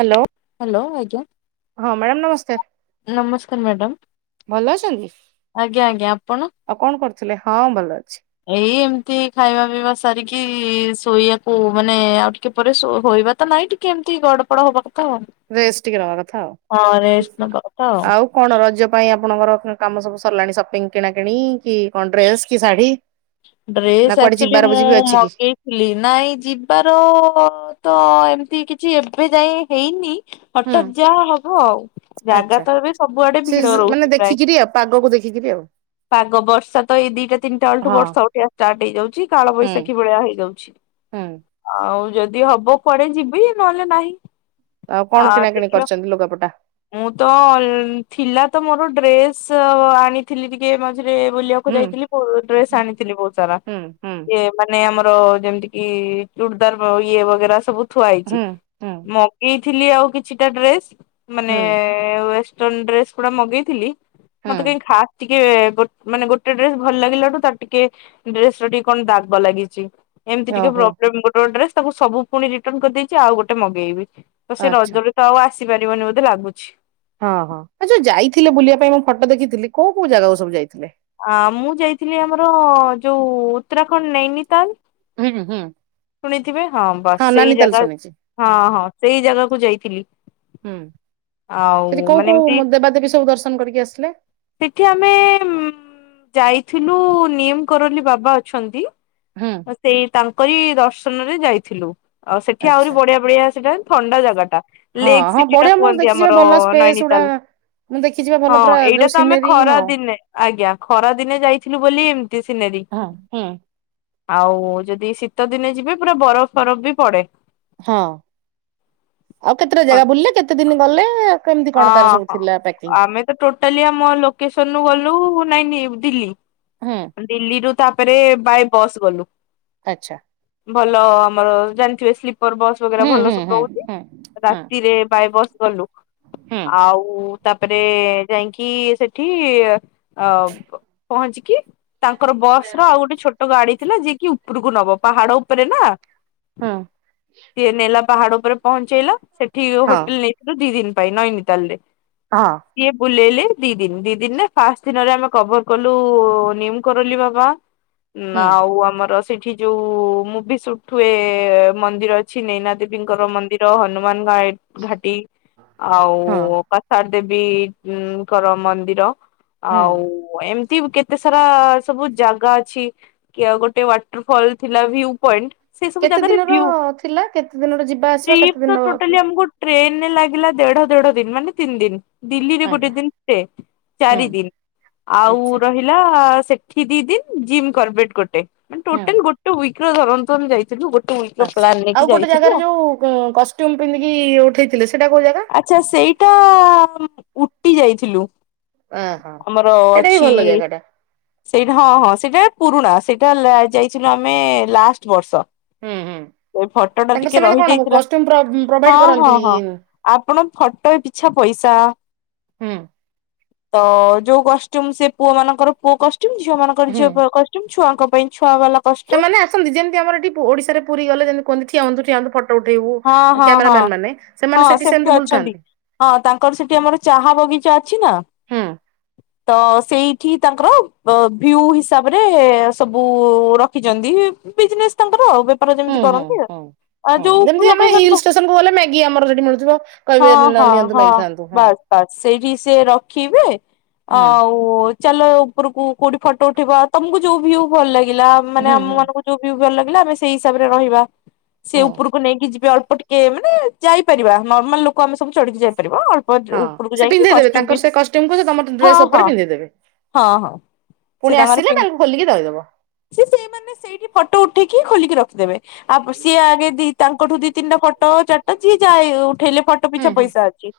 Hello. Hello ଆଜ୍ଞା। ହଁ madam ନମସ୍କାର। ନମସ୍କାର ମ୍ୟାଡାମ। ଭଲ ଅଛନ୍ତି ଆଜ୍ଞା ଆଜ୍ଞା ଆପଣ ଆଉ କଣ କରୁଥିଲେ? ହଁ ଭଲ ଅଛି। ଏଇ ଏମିତି ଖାଇବା ପିଇବା ସାରିକି ଶୋଇବାକୁ ମାନେ ଆଉ ଟିକେ ପରେ ଶୋ ହୋଇବା ତ ନାଇଁ ଟି ଏମିତି ଗଡପଡ ହବା କଥା ଆଉ। ରେଷ୍ଟ ଟିକେ ନବା କଥା ଆଉ, ହଁ ରେଷ୍ଟ ନବା କଥା ଆଉ କଣ ରଜ ପାଇଁ ଆପଣଙ୍କର କାମ ସବୁ ସରିଲାଣି ସପିଙ୍ଗ କିଣାକିଣି, କି କଣ ଡ୍ରେସ କି ଶାଢୀ? ନା ଡ୍ରେସ କୁଆଡେ ଆକଚୁଆଲି ଯିବାର ଯିବି ମୁଁ ଅଛି କି ମଗେଇ ନାଇ ଯିବାର ତ ଏମିତି କିଛି ଏବେ ଯାଏ ହେଇନି ହୁଁ ହଠାତ୍ ଯାହା ହବ ଆଉ, ଜାଗା ଆଚ୍ଛା ତ ଏବେ ସବୁଆଡେ ସେ ଭିଡ ମାନେ ରହୁଚି ପ୍ରାୟ। ଦେଖିକିରି ପାଗକୁ ଦେଖିକିରି ଆଉ ପାଗ, ବର୍ଷା ତ ଏଇ ଦିଟା ତିିନିଟାଳୋଠୁ ହଁ ବର୍ଷା ଉ ଷ୍ଟାର୍ଟ ହେଇଯାଉଚି, କାଳ ହୁଁ ବୈଶାଖୀ ଭଳିଆ ହେଇଯାଉଛି। ହୁଁ ଆଉ ଯଦି ହବ କୁଆଡେ ଯିବି, ନହେଲେ ନାହିଁ। ଆଉ ଆ କଣ କିଣାକିଣି ଦେଖିବା କରିଛନ୍ତି ଲୁଗାପଟା? ମୁଁ ତ ଅଲ ଥିଲା ତ ମୋର ଡ୍ରେସ ଆଉ ଆଣିଥିଲି ଟିକେ ମ ଝିରେ ବୁଲିବାକୁ ହୁଁ ଯାଇଥିଲି, ମୁ ହୁଁ ଡ୍ରେସ ଆଣିଥିଲି ବହୁତ। ସାରା ହୁଁ ହୁଁ। ଇଏ ମାନେ ଆମର ଯେମିତି କି ଚୁଡ଼ିଦାର ଇଏ ବଗେରା ସବୁ ଥୁଆ ହେଇଚି, ହୁଁ ମଗେଇଥିଲି ଆଉ କିଛିଟା ଡ୍ରେସ ମାନେ ହୁଁ ୱଏଷ୍ଟର୍ଣ୍ଣ ଡ୍ରେସ ଗୁଡା ମଗେଇଥିଲି, ହୁଁ ମତେ କାଇଁ ଖାସ ଟିକେ ଗୋଟ ମାନେ ଗୋଟେ ଡ୍ରେସ ଭଲ ଲାଗିଲାଠୁ ତାର ଟିକେ ଡ୍ରେସ ର ଟିକେ କଣ ଦାଗ ଲାଗିଛି, ଏମିତି ଟିକେ ଓହୋ ପ୍ରୋବ୍ଲେମ ଗୋ ଡ୍ରେସ୍ ତାକୁ ସବୁ ପୁଣି ରିଟର୍ନ କରିଦେଇଛି, ଆଉ ଗୋଟେ ମଗେଇବି, ତ ସେ ଆଚ୍ଛା ରଜରେ ଆଉ ଆସିପାରିବନି ବୋଧେ ଲାଗୁଛି। ହଁ ହଁ ଆଉ ଯୋଉ ଯାଇଥିଲେ ବୁଲିବା ପାଇଁ ମୁଁ ଫଟୋ ଦେଖିଥିଲି, କୋଉ କୋଉ ଜାଗାକୁ ସବୁ ଯାଇଥିଲେ? ଆ ମୁଁ ଯାଇଥିଲି ଆମର ଯୋଉ ଉତ୍ତରାଖଣ୍ଡ ନୈନିତାଲ ହୁଁ ହୁଁ। ଶୁଣିଥିବେ ହଁ ବାସ୍ ନାନୀ ସେଇ ତାଲ ଜାଗା, ଶୁଣିଛି। ହଁ ହଁ ସେଇ ଜାଗାକୁ ଯାଇଥିଲି। ହୁଁ, ସେଠି ଆଉ କୋଉ ମାନେ କୋଉ ଏମତି ମ ଦେବାଦେବୀ ସବୁ ଦର୍ଶନ କରିକି ଆସିଲେ? ସେଠି ଆମେ ମ ଯାଇଥିଲୁ ନିମ୍ କରୋଲି ବାବା ଅଛନ୍ତି। ହୁଁ। ସେଇ ତାଙ୍କରି ଦର୍ଶନରେ ଯାଇଥିଲୁ, ଆଉ ସେଠି ଆହୁରି ଆଚ୍ଛା ବଢିଆ ବଢିଆ ସେଇଟା ଥଣ୍ଡା ଜାଗାଟା। ହଁ ଲେକ୍ ହଁ ସିଟି ଟା ବଢିଆ ମୁଁ କୁହନ୍ତି ଦେଖିଛି ବା ଆମର ଭଲ ସ୍ପେସ୍ ଗୁଡା ନାଇନତାଲ, ମୁଁ ଦେଖିଛି ବା ଭଲ ହଁ ପୁରା ଯୋଉ ଏଇଟା ତ ଆମେ ସିନେରୀ ଖରା ହଁ। ଦିନେ ଆଜ୍ଞା, ଖରା ଦିନେ ଯାଇଥିଲୁ ବୋଲି ଏମିତି ସିନେରୀ। ହଁ ହୁଁ। ଆଉ ଯଦି ଶୀତ ଦିନେ ଯିବେ ପୁରା ବରଫ ଫରଫ ବି ପଡେ। ହଁ, ଆଉ କେତେଟା ହଁ ଜାଗା ବୁଲିଲେ, କେତେ ଦିନ ଗଲେ? କେମିତି କଣ ତାର ସବୁ ହଁ। ଥିଲା ପ୍ୟାକିଂ? ଆମେ ଟୋଟାଲି ଆମ ଲୋକେସନରୁ ଗଲୁ ନାଇଁ ନିଉ ଦିଲ୍ଲୀ ହୁଁ ଦିଲ୍ଲୀରୁ ତାପରେ ବାଏ ବସ୍ ଗଲୁ। ଆଛା। ଭଲ ଆମର ଜାଣିଥିବେ ସ୍ଲିପର ବସ୍ ବାଗେରା ହୁଁ ହୁଁ ଭଲ ସବୁ ହୁଁ ରହୁଛି। ହୁଁ ହୁଁ ରାତିରେ ବାଏ ବସ୍ ଗଲୁ। ହୁଁ ହୁଁ ଆଉ ତାପରେ ଯାଇକି ସେଠି ଅବ୍ ପହଞ୍ଚିକି। ତାଙ୍କର ବସ ର ଆଉ ଗୋଟେ ଛୋଟ ଗାଡି ଥିଲା ଯିଏକି ଉପରକୁ ନବ ପାହାଡ ଉପରେ ନା। ହୁଁ ସିଏ ନେଲା ପାହାଡ ଉପରେ ପହଞ୍ଚେଇଲା ସେଠି ହୋଟେଲ ହଁ ନେଇଥିଲୁ ଦି ଦିନ। ପାଇଁ ନାଇନ୍ ତାଲେ ଅହଁ ସିଏ ବୁଲେଇଲେ ଦି ଦିନ। ଦି ଦିନରେ ଫାଷ୍ଟ ଦିନରେ ଆମେ କଭର କଲୁ ନିମ କରୋଲି ବାବା। ନା ହୁଁ ଆଉ ଆମର ସେଠି ଯୋଉ ମୁଭି ସୁଟ ହୁଏ ମନ୍ଦିର ଅଛି ନେନା ଦେବୀଙ୍କର ମନ୍ଦିର ହନୁମାନ ଘାଟି ହଁ। ଆଉ କର୍ଥାତ ଦେବୀଙ୍କର ମନ୍ଦିର ଆଉ ହୁଁ। ଏମିତି କେତେ ଏତେ ସାରା ସବୁ ଜାଗା ଅଛି କି ଗୋଟେ ୱାଟର ଫଲ ଥିଲା ଭିଉ ପଏଣ୍ଟ। ସେ ସବୁ କେତେ ଜାଗାରେ ଦିନର ଭ୍ୟୁ ଥିଲା କେତେ ଦିନର ଯିବା ଆସିବା ସିଏ କେତେ ଦିନ ତ ଟୋଟାଲୀ ଥିଲା? ଆମକୁ ଟ୍ରେନ ଲାଗିଲା ଦେଢ ଦେଢ ଦିନ ମାନେ ତିନି ଦିନ ଦିଲ୍ଲୀରେ ଗୋଟେ ଆଜ୍ଞା। ଦିନ ଷ୍ଟେ ହୁଁ ଚାରି ଦିନ ଆଉ ଆଚ୍ଛା। ରହି ଲା ସେଠି ଦି ଦିନ ଜିମ୍ କର୍ବେଟ ଗୋଟେ ହୁଁ। ଟୋଟାଲ ଗୋଟେ ୱିକ। ଧରନତୁର ଯାଇଥିଲୁ ଗୋଟେ ୱିକ ର ଆସ ପ୍ଲାନ ନେଇକି ଆଉ ଗୋଟେ ଯାଇଥିଲୁ। ଜାଗାରେ ଯୋଉ କଷ୍ଟ୍ୟୁମ ପିନ୍ଧିକି ଉଠେଇଥିଲେ ସେଇଟା କୋଉ ଜାଗା। ଆଚ୍ଛା ସେଇଟା ଉଟି ଯାଇଥିଲୁ। ଓହୋ ଆମର ସେଇଟା ବି ଅଛି। ଭଲ ଜାଗା ଟା ସେଇଟା ହଁ ହଁ ସେଇଟା ପୁରୁଣା ସେଇଟା ଯାଇଥିଲୁ ଆମେ ଲାଷ୍ଟ ବର୍ଷ। ହୁଁ ହୁଁ। ସେଇ ଫଟୋ ଟା ତାଙ୍କର ଟିକେ ସେମାନେ କଣ ରହିଯାଇଥିଲା। କଷ୍ଟ୍ୟୁମ ପ୍ର-ପ୍ରୋଭାଇଡ ହଁ ହଁ କରନ୍ତି ହଁ। ଆପଣ ଫଟୋ ପିଛା ପଇସା ହୁଁ ତ ଯୋଉ କଷ୍ଟ୍ୟୁମ ସେ ପୁଅ ମାନଙ୍କର ପୁଅ କଷ୍ଟ୍ୟୁମ। ଝିଅ ମାନଙ୍କର ହୁଁ। ଝିଅ କଷ୍ଟ୍ୟୁମ। ଛୁଆଙ୍କ ପାଇଁ ଛୁଆ ବାଲା। କଷ୍ଟ୍ୟୁମ ସେମାନେ ଆସନ୍ତି ଯେମିତି ଆମର ଏଠି ଓଡିଶାରେ ପୁରୀ ଗଲେ ଯେମିତି ଠିଆ ହୁଅନ୍ତୁ ଠିଆ ହୁଅନ୍ତୁ ଫୋ ଫଟୋ ଉଠେଇବୁ ହଁ ହଁ କ୍ୟାମାର ହଁ ମେନ୍ ମାନେ ହଁ ସେମାନେ ସେଠି ସେମିତି ଅଛନ୍ତି। ବୁଲୁଥାନ୍ତି। ହଁ ତାଙ୍କର ସେଠି ଆମର ଚାହା ବଗିଚା ଅଛି ନା। ହୁଁ ତ ସେଇଠି ତାଙ୍କର ଭ୍ୟୁ ହିସାବରେ ସବୁ ରଖିଛନ୍ତି। ବିଜନେସ୍ ତାଙ୍କର ଆଉ ବେପାର ହୁଁ ଯେମିତି ହୁଁ କରନ୍ତି। ହୁଁ। ଆଉ ହଁ ଯୋଉ ଯେମିତି ଆମେ ଲୋକେସନ ହିଲ ଷ୍ଟେସନକୁ ଗଲେ ମେଗି ଆମର ମିଳୁଥିବ ହଁ କହିବେ ହଁ ନିଅନ୍ତୁ ହଁ ମେଗି ଖାଆନ୍ତୁ। ହଁ। ବାସ୍ ବାସ୍ ସେଇଠି ସେ ରଖିବେ। ହୁଁ ଓ ଚାଲ ଉପରକୁ କୋଉଠି ଫଟୋ ଉଠେଇବା ତମକୁ ଯୋଉ ଭ୍ୟୁ ଭଲ ଲାଗିଲା ମାନେ ହୁଁ ଆମ ହୁଁ ମାନଙ୍କୁ ଯୋଉ ଭ୍ୟୁ ଭଲ ଲାଗିଲା ଆମେ ସେଇ ହିସାବରେ ରହିବା ସେ ହଁ ଉପରକୁ ନେଇକି ଯିବେ ଅଳ୍ପ ଟିକେ ମାନେ ଯାଇପାରିବା ନର୍ମାଲ ଲୋକ ଆମେ ସବୁ ଚଢ଼ି କି ଯାଇପାରିବା ହଁ ଉପରକୁ ସେ ଯାଇକି ପିନ୍ଧେଇ ଦେବେ କଷ୍ଟ୍ୟୁମ ତାଙ୍କର ପିନ୍ଧି ସେ କଷ୍ଟ୍ୟୁମକୁ ସେ ତମ ହଁ ଡ୍ରେସ ହଁ ଉପରେ ପିନ୍ଧିଇ ଦେବେ। ହଁ ହଁ ସେ ପୁଣି ତାଙ୍କର ଆସିଲେ ପିନ୍ଧ ତାଙ୍କୁ ଖୋଲିକି ଧୋଇ ଦେବ। ସେ ସେଇମାନେ ସେଇଠି ଫଟୋ ଉଠେଇକି ଖୋଲିକି ରଖିଦେବେ। ଆଉ ସିଏ ଆଗେ ଦି ତାଙ୍କଠୁ ଦି ତିନିଟା ଫୋଟୋ ଚାଟା ଯିଏ ଯାଏ ଉଠେଇଲେ ଫଟ ଫଟୋ ହୁଁ ପିଛା ହୁଁ ପଇସା ଅଛି।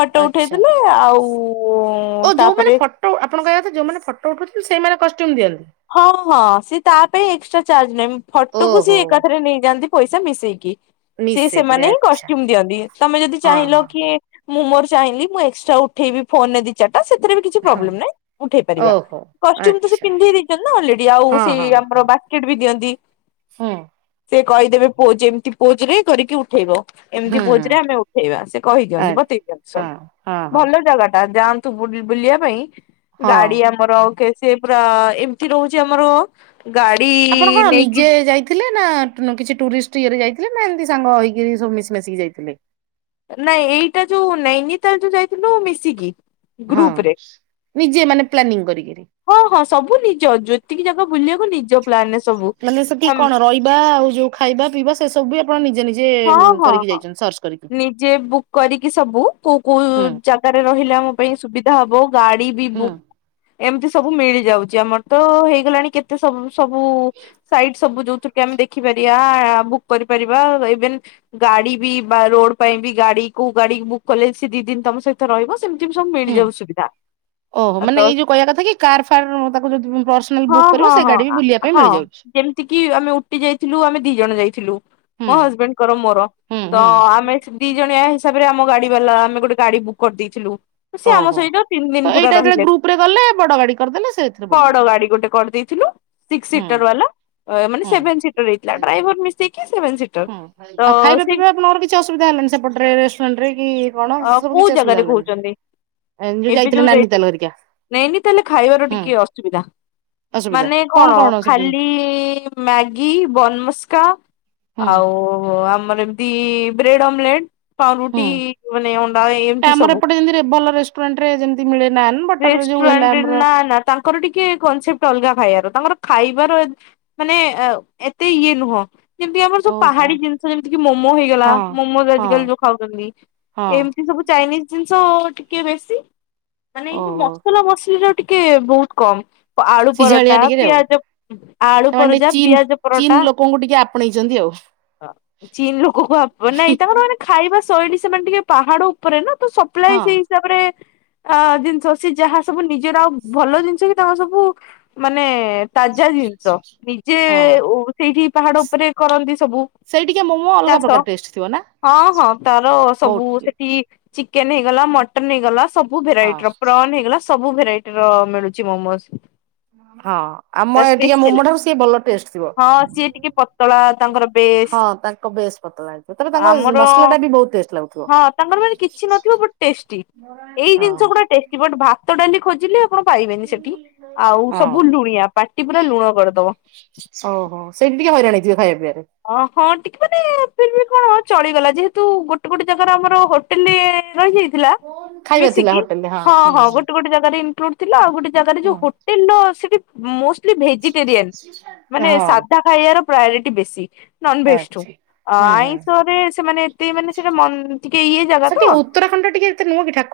ଫଟୋ ଉଠେଇ ଆଚ୍ଛା ଦେଲେ ଆଉ ଓ ଯୋଉମାନେ ତାପରେ ଫଟୋ ଆପଣଙ୍କ କହିବା କଥା ଯୋଉମାନେ ଫଟୋ ଉଠଉଛନ୍ତି ସେଇମାନେ କଷ୍ଟ୍ୟୁମ୍ ଦିଅନ୍ତି। ହଁ ହଁ ସେ ତା ପାଇଁ ଏକ୍ସଟ୍ରା ଚାର୍ଜ ନେବେ ଫଟୋକୁ ସେ ଓହୋ ଏକାଥରେ ନେଇଯାଆନ୍ତି। ପଇସା ମିଶେଇକି ସେ ମିଶେଇକିରି ସେମାନେ ହିଁ ଆଚ୍ଛା କଷ୍ଟ୍ୟୁମ ଦିଅନ୍ତି ତମେ ଯଦି ହଁ ଚାହିଁଲ ହଁ କି ମୁଁ ମୋର ଚାହିଁଲି ମୁଁ ଏକ୍ସଟ୍ରା ଉଠେଇବି ଫୋନ ରେ ଦିଚାରଟା ସେଥିରେ ବି କିଛି ହଁ ପବ୍ଲେମ ନାହିଁ ଉଠେଇ ପାରିବା ଓହୋ। କଷ୍ଟୁମ୍ ତ ସେ ଆଚ୍ଛା ପିନ୍ଧି ଅଲରେଡି ଆଉ ହଁ ସେଇ ହଁ ଆମର ହଁ ବାସ୍କେଟ ବି ଦିଅନ୍ତି। ହୁଁ। ସେ କହିଦେବେ ପୋଜ ଯେମିତି ପୋଜ ରେ କରିକି ଉଠେଇବ। ଏମିତି ହୁଁ ହୁଁ ପୋଜରେ ଆମେ ଉଠେଇବା ସେ ଆ କହିଛନ୍ତି ବତେଇ କ୍ୟାନସଲ୍ ହଁ ହଁ ହଁ ଭଲ ଜାଗା ଟା ଯାଆନ୍ତୁ ବୁଲି ବୁଲିବା ପାଇଁ ହଁ। ଗାଡି ଆମ ଆମର ଅ କେ ସେ ପୁରା ଏମିତି ରହୁଛି ଆମର ଗାଡି ନେଇକି ଥିଲେ ନା କିଛି ଟୁରିଷ୍ଟ ଇଏରେ ଯାଇଥିଲେ ନା ଏମିତି ସାଙ୍ଗ ହେଇକିରି ସବୁ ମିଶି ମାଶିକି ଯାଇଥିଲେ। ନାଇଁ ଏଇଟା ଯୋଉ ନେଇନିତାଲ ଯୋଉ ଯାଇଥିଲୁ ମିଶିକି। ହଁ ଗ୍ରୁପ ରେ ନିଜେ ମାନେ ପ୍ଲାନିଂ କରିକିରି। ହଁ ହଁ ସବୁ ନିଜ ଜୋତିକି ଯ ମାନେ ସେଠି କଣ ରହିବା ଆଉ ଯୋଉ ଖାଇବା ପିଇବା ସେ ସବୁ ବି ଆପଣ ନିଜେ ନିଜେ ହଁ ହଁ କରିକି ହଁ ଯାଇଛନ୍ତି ସର୍ଚ୍ଚ କରିକି। ନିଜେ ବୁକ୍ କରିକି ସବୁ କୋଉ କୋଉ ହୁଁ ଜା ଗାରେ ରହିଲେ ଆମୋ ପାଇଁ ସୁବିଧା ହବ ଗାଡି ବି ହୁଁ ବୁକ୍ ଏମିତି ସବୁ ମିଳିଯାଉଛି ଆମର ତ ହେଇଗଲାଣି କେତେ ସବୁ ସବୁ ସାଇଟ୍ ସବୁ ଯୋଉଥି କି ଆମେ ଦେଖିପାରିବା ବୁକ୍ କରିପାରିବା ଦେନ ଗାଡି ବି ବା ରୋଡ ପାଇଁ ବି ଗାଡି କୋଉ ଗାଡି ବୁକ୍ କଲେ ସେ ଦି ଦିନି ତମ ସହିତ ରହିବ। ସେମିତି ବି ସବୁ ହୁଁ। ମିଳିଯାଉ ସୁବିଧା। ଓହୋ ମାନେ ତ ଏଇ ଯୋଉ କହିବା କଥା କି କାର୍ ଫାର୍ ତାକୁ ଯଦି ପର୍ସନାଲ ବୁକ୍ କରିବ ସେଇ ଗାଡି ବି ବୁଲିବା ପାଇଁ ମିଳିଯାଉଛି। ଯେମିତିକି ଆମେ ଉଟି ଯାଇଥିଲୁ ଆମେ ଦି ଜଣ ଯାଇଥିଲୁ ହୁଁ ମୋ ହଜବେଣ୍ଡ ଙ୍କର ମୋର ହୁଁ ତ ହୁଁ ଆମେ ଦି ଜଣିଆ ହିସାବରେ ଆମ ଗାଡି ବାଲା ଆମେ ଗୋଟେ ଗାଡି ବୁକ୍ କରିଦେଇଥିଲୁ। ସିଏ ଆମ ଓହୋ। ସହିତ ତିନି ଦିନି ତ ପୁରା ଏଇଟା ଯେତେବେଳେ ରହିଲେ ଗ୍ରୁପ ରେ ଗଲେ ବଡ ଗାଡି କରିଦେଲେ ସେଥିରେ ବୁଲିଲେ ବଡ ଗାଡି ଗୋଟେ କରିଦେଇଥିଲୁ। ସିକ୍ସ ହୁଁ ସିଟର ବାଲା ମାନେ ହୁଁ। ସେଭେନ୍ ସିଟର ହେଇଥିଲା ଡ୍ରାଇଭର ମିଶିକି ସେଭେନ ସିଟର। ହୁଁ ତ ଆଉ ଖାଇବା ସେ ପିଇବା ଆପଣଙ୍କର କିଛି ଅସୁବିଧା ହେଲାନି ସେପଟରେ ରେଷ୍ଟୁରାଣ୍ଟ ରେ କି କଣ ସେ ସବୁ କୋଉ କିଛି ଅସୁିଧା ଜାଗାରେ ହେଲାନି। କହୁଛନ୍ତି ଏବେ ଯାଇଥିଲେ ଯୋଉ ନାନୀ ଯାଇଥିଲି ତାଲ ହେରିକା ନାଇନିତାଲେ ଖାଇବାର ହୁଁ ଟିକେ ଅସୁବିଧା। ମାନେ କଣ ଖାଲି ମ୍ୟାଗି ବନମସ୍କା ହୁଁ ଆଉ ଆମର ଏମିତି। କି ବ୍ରେଡ଼ ଅମଲେଟ। ପାଉରୁଟି ହୁଁ। ମାନେ ଅଣ୍ଡା ଏମିତି ଆମର ସବୁ। ଏପଟେ ଯେମିତି ଭଲ ରେଷ୍ଟୁରାଣ୍ଟ ରେ ଯେମିତି ମିଳେ ନାନ୍ ବଟର ଯୋଉ ହେଲା ରେଷ୍ଟୁରାଣ୍ଟ ରେ ଆମର ନା ନା ତାଙ୍କର ଟିକେ କନସେପ୍ଟ ଅଲଗା ଖାଇବାର ତାଙ୍କର ଖାଇବାର ମାନେ ଅ ଏତେ ଇଏ ନୁହଁ ଯେମିତି ଆମର ସବୁ ଓହୋ ପାହାଡି ଜିନି ଯେମିତି କି ମୋମୋ ହେଇଗଲା ହଁ ମୋମୋ ହଁ ଆଜିକାଲି ଯୋଉ ଖାଉଛନ୍ତି ହଁ ଏମିତି ସବୁ ଚାଇନିସ ଜିନିଷ ଟିକେ ବେଶୀ। ମାନେ ଏଇ ଯୋଉ ଓହୋ ମସଲା ମସଲି ର ଟିକେ ବହୁତ କମ ଆଳୁ ସିଝାଳିଆ ପରଟା ଟିକେ ଆଉ ପିଆଜ ଆଳୁ ସେମାନେ ଟିକେ ପରଜା ଚୀନ୍ ପିଆଜ ପରଟା [unintelligible] ଟିକେ ଆପଣେଇଛନ୍ତି ଆଉ। ଚୀନ ଲୋକ କୁ ଆପ ନାଇଁ ତାଙ୍କର ମାନେ ଖାଇବା ଶୈଳୀ ସେମାନେ ଟିକେ ପାହାଡ ଉପରେ ନା ତ ସପ୍ଲାଏ ହଁ ସେଇ ତାପରେ। ଆ ଜିନିଷ ଅଛି ଯାହା ସବୁ ନିଜର ଆଉ ଭଲ ଜିନିଷ ବି ତାଙ୍କର ସବୁ ମାନେ ତାଜା ଜିନିଷ ନିଜେ ହଁ। ସେଇଠି ପାହାଡ ଉପରେ କରନ୍ତି ସବୁ। ସେଇଟିକା ମୋମ୍ ଚାଷ ହଁ ହଁ ତାର ସବୁ ବହୁତ ସେଠି ଚିକେନ ହେଇଗଲା ମଟନ ହେଇଗଲା ସବୁ ହଁ ଭେରାଇଟିର ପ୍ରନ୍ ହେଇଗଲା ସବୁ ଭେରାଇ ର ମିଳୁଛି ମୋମୋସ୍। ହଁ ଆମ ଏଠିକା [unintelligible] ମୋମୋ ଦେଲେ ଠାରୁ ସିଏ ଭଲ ଟେଷ୍ଟ ଥିବ। ହଁ ସିଏ ଟିକେ ପତଳା ତାଙ୍କର ବେସ୍ ହଁ ତାଙ୍କ ବେସ୍ ପତଳା। ସେତେବେଳେ ତାଙ୍କ ମସଲା ଟା ବି ବହୁତ ଟେଷ୍ଟ ଲାଗୁଥିବ ହଁ ତାଙ୍କର ମାନେ କିଛି ହଁ। ପୁରା ଟେଷ୍ଟି ଵଟ୍ ଭାତ ଡାଲି ଖୋଜିଲେ। ଆପଣ ପାଇବେନି ସେଠି ଆଉ ହଁ ସବୁ ଲୁଣିଆ ପାଟି ପୁରା ଲୁଣ କରିଦବ। ଓହୋ ସେଇି ଟିକେ ହଇରାଣ ହେଥିବେ ଖାଇବା ପିଇରେ। ଅ ହଁ ଟିକେ ମାନେ ଫ ବି କଣ ଚଳିଗଲା ଯେହେତୁ ଗୋଟେ ଗୋଟେ ଜାଗାରେ ଆମର ହୋଟେଲ ରହିଯାଇଛି। ହେଲା ଖାଇବା ଥିଲା ମିଶିକି ହୋଟେଲରେ ହଁ ହୁଁ ହଁ ହୁଁ। ଗୋଟେ ଗୋଟେ ଜାଗ ଇନକ୍ଲୁଡ ଥିଲା ଆଉ ଗୋଟେ ଜାଗାରେ ହୁଁ। ଯୋଉ ହୋଟେଲ ର ସେଠି ମଲି ଭେଜିଟେରିଆନ୍ ମାନେ ହଁ ସାଧା ଖାଇବାର ପ୍ରାୟୋରିଟି ବେଶୀ ନନଭେଜଠୁ। ଅଛି ଅ ହୁଁ ହୁଁ ଆଇଁଷରେ ସେମାନେ ଏତେ ମାନେ ସେଟା ଟିକେ ଇଏ ଜାଗା ତ ଉତ୍ରାଖଣ୍ଡ ଟିକେତ ନହଁ କିଠା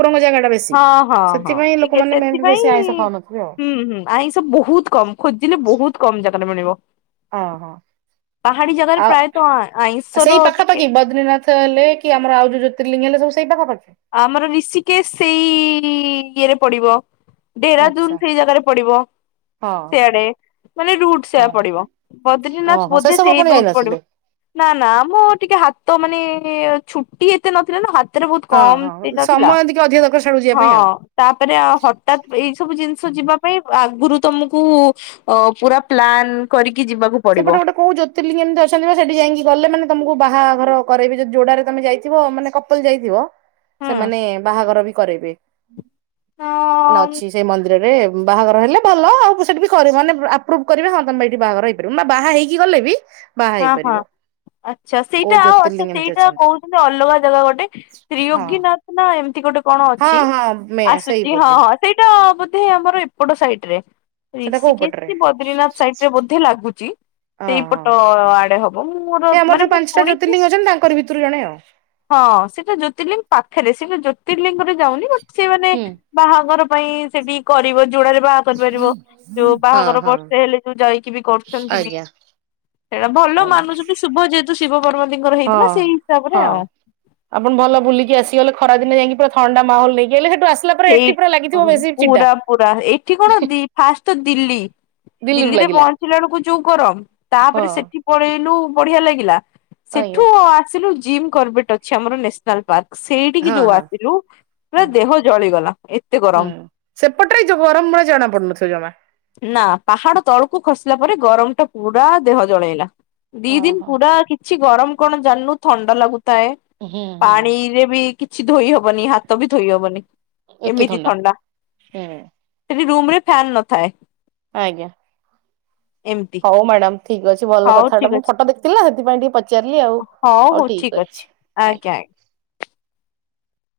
ହଁ ହଁ ହଁ ଟିକେ ଲୋକମାନେ ମେବି ସେଥିପାଇଁ ବେଶୀ ଆଇଁଷ ଖାଉନଥିବେ ଆଉ ହୁଁ ହୁଁ। ଆ ଏସବୁ ବହୁତ କମ ଖୋଜିଲେ ବହୁତ କମ ଜାଗାରେ ମିଳିବ। ଓ ହୋ। ପାହାଡି ଜାଗାରେ ପ୍ରାୟତଃ ସେଇ ଆଇଁସର ଟିକେ ପାଖାପାଖି ବଦ୍ରିନାଥ ହେଲେ କି ଆମର ଆଉ ଜ୍ୟୋତିଲିଙ୍ଗ ହେଲେ ସବୁ ପାଖପଖେ ଆମର ଋଷିକେଶ ସେଇ ଇଏରେ ପଡିବ। ଡେରା ଜୁନ ଆଚ୍ଛା ସେଇ ଜାଗାରେ ପଡିବ। ହଁ। ସେଆଡେ ମାନେ ରୁଟ ସେଆ ପଡିବ। ବଦ୍ରନାଥ ଓହୋ ସେ ବୋଧେ ସବୁ ସେଇ ଆପଣ ରୁଟ ଯାଇନଥିଲେ ପଡିବ। ନା ନା ମୋ ଟିକେ ହାତ ମାନେ ଛୁଟି ଏତେ ନଥିଲା ନା ହାତରେ ବହୁତ ହଁ କମ ହଁ ତଜ ଥିଲା ସମୟ ଟିକେ ଅଧିକ ଦରକାର ସିଆଡକୁ ଯିବା ହଁ। ପାଇଁ ଆଉ। ତାପରେ ହଠାତ୍ ଏଇ ସବୁ ଜିନିଷ ଯିବା ପାଇଁ ଆଗରୁ ତମକୁ ଅ ପୁରା ପ୍ଲାନ କରିକି ଯିବାକୁ ସେପଟେ ପଡିବ ଗୋଟେ କହୁଛ କେମିତି ଅଛନ୍ତି ସେଠି ଯାଇକି ଗଲେ ମାନେ ତମକୁ ବାହାଘର କରରେବି ଯଦି ଯୋଡାରେ ତମେ ଯାଇଥିବ ମାନେ କପଲ ଯାଇଥିବ ହୁଁ ସେମାନେ ବାହାଘର ବି କରାଇବେ ମାନେ ହଁ ଅଛି। ସେ ମନ୍ଦିରରେ ବାହାଘର ହେଲେ ଭଲ ଆଉ ସେଠି ବି କରିବ ମାନେ ଆପ୍ରୁଭ୍ କରିବେ ହଁ ତମେ ଏଇଠି ବାହାଘରଇ ବାହା ହେଇକି ଗଲେ ବି ବାହା ହଁ ହଁ ହେଇପାରିବ। ଆଚ୍ଛା କୋଉ ସେଇଟା ଆଉ ଆ୍ଛା ଜ୍ୟୋତିର୍ଲିଙ୍ଗ ଏମିତି ସେଇଟା ଅଛନ୍ତି କହୁଛନ୍ତି ଅଲଗା ଜାଗା ଗୋଟେ ହଁ ତ୍ରିଯୋଗୀନାଥ ନା ଏମିତି ଗୋଟେ କଣ ହଁ ଅଛି ହଁ ମେ ସେଇ ଆସୁଛି ହଁ ବୋଧେ ହଁ। ସେଇଟା ବୋଧେ ଆମର ଏପଟ ସାଇଟ ରେ। ସେଟା କୋଉ ରଷିକ ପଟରେ ବଦ୍ରିନାଥ ସାଇଡରେ ବେ ଲାଗୁଛି ଓହୋ ସେଇପଟେ ତ ଆଡେ ହବ ମୁଁ ମୋର ମାନେ ମୁଁ ଶୁଣିଛି। ଛନ୍ତି ତାଙ୍କର ଭିତରେ ଜଣେ ଆଉ ହଁ ସେଇଟା ଜ୍ୟୋତିର୍ଲିଙ୍ଗ ପାଖରେ ସେଇଟା ଜ୍ୟୋତିର୍ଲିଙ୍ଗରେ ଯାଉନି ଗୋ ସେମାନେ ହୁଁ ବାହାଘର ପାଇଁ ସେଠି କରିବ ଯୋଡାରେ ବାହା କରିପାରିବ ଯୋଉ ହଁ ବାହାଘର ହଁ ବର୍ଷେ ହେଲେ ଯୋଉ ଯାଇକି ବି କରୁଛନ୍ତି ବି ଆଜ୍ଞା ସେଇଟା ଭଲ ଆଜ୍ଞା ମାନୁଛନ୍ତି ଶୁଭ ଯେହେତୁ ଶିବ ପର୍ବତୀଙ୍କର ହେଇଥିଲା ହଁ ସେଇ ହିସାବରେ ହଁ ଆଉ। ଆପଣ ଭଲ ବୁଲି ଆସିଗଲେ ଖରା ଦିନ ଯାଇକି ପୁର ଥଣ୍ଡା ମାହଲ ନେଇକିଲେ ସେଠୁ ଆସ ସେଇ ପୁରା ପୁରା ଏଇଠି କଣ ଦ ଫାଷ୍ଟ ତ ଦିଲ୍ଲୀ ଦିଲ୍ଲୀରୁ ଦିଲ୍ଲୀରେ ଲାଗିଲା ପହଞ୍ଚିଲା ବେଳକୁ ଯୋଉ ଗରମ ତାପରେ ହଁ ସେଠି ପଳେଇଲୁ ବଢିଆ ଲାଗିଲା ସେଠୁ ଆଜ୍ଞା ଆସିଲୁ ଜିମ୍ କର୍ବେଟ ଅଛି ଆମର ନ୍ୟାସନାଲ ପାର୍କ। ସେଇଠିକି ହଁ ଯୋଉ ହଁ ଆସିଲୁ ପୁରା ହୁଁ ଦେହ ଜଳିଗଲା ଏତେ ଗରମ। ହୁଁ ସେପଟରେ ଜବର ମଳ ଜଣା ପଡୁନଥିବ ଜମା। ନା ପାହାଡ ତଳକୁ ଖସିଲା ପରେ ଗରମ ଟା ପୁରା ଦେହ ଜଳେଇଲା। ଦି ଦିନ ଓହୋ ପୁରା କିଛି ଗରମ କଣ ଜାଣିନୁ ଥଣ୍ଡା ଲାଗୁଥାଏ ହୁଁ ହୁଁ ପାଣିରେ ବି କିଛି ଧୋଇହବନି ହାତ ବି ଧୋଇହବନି। ଏମିତି ଥଣ୍ଡା ହୁଁ ସେଠି ରୁମରେ ପ୍ୟାନ୍ ନଥାଏ। ଆଜ୍ଞା। ଏମିତି ହଉ ମ୍ୟାଡାମ ଠିକ ଅଛି ଭଲ ହଉ କଥାଟା ଠିକ ମୁଁ ଅଛି। ଫଟୋ ଦେଖିଥିଲା ସେଥିପାଇଁ ଟିକେ ପଚାରିଲି ଆଉ ହଉ ଠିକ ଅଛି। ଆଜ୍ଞା।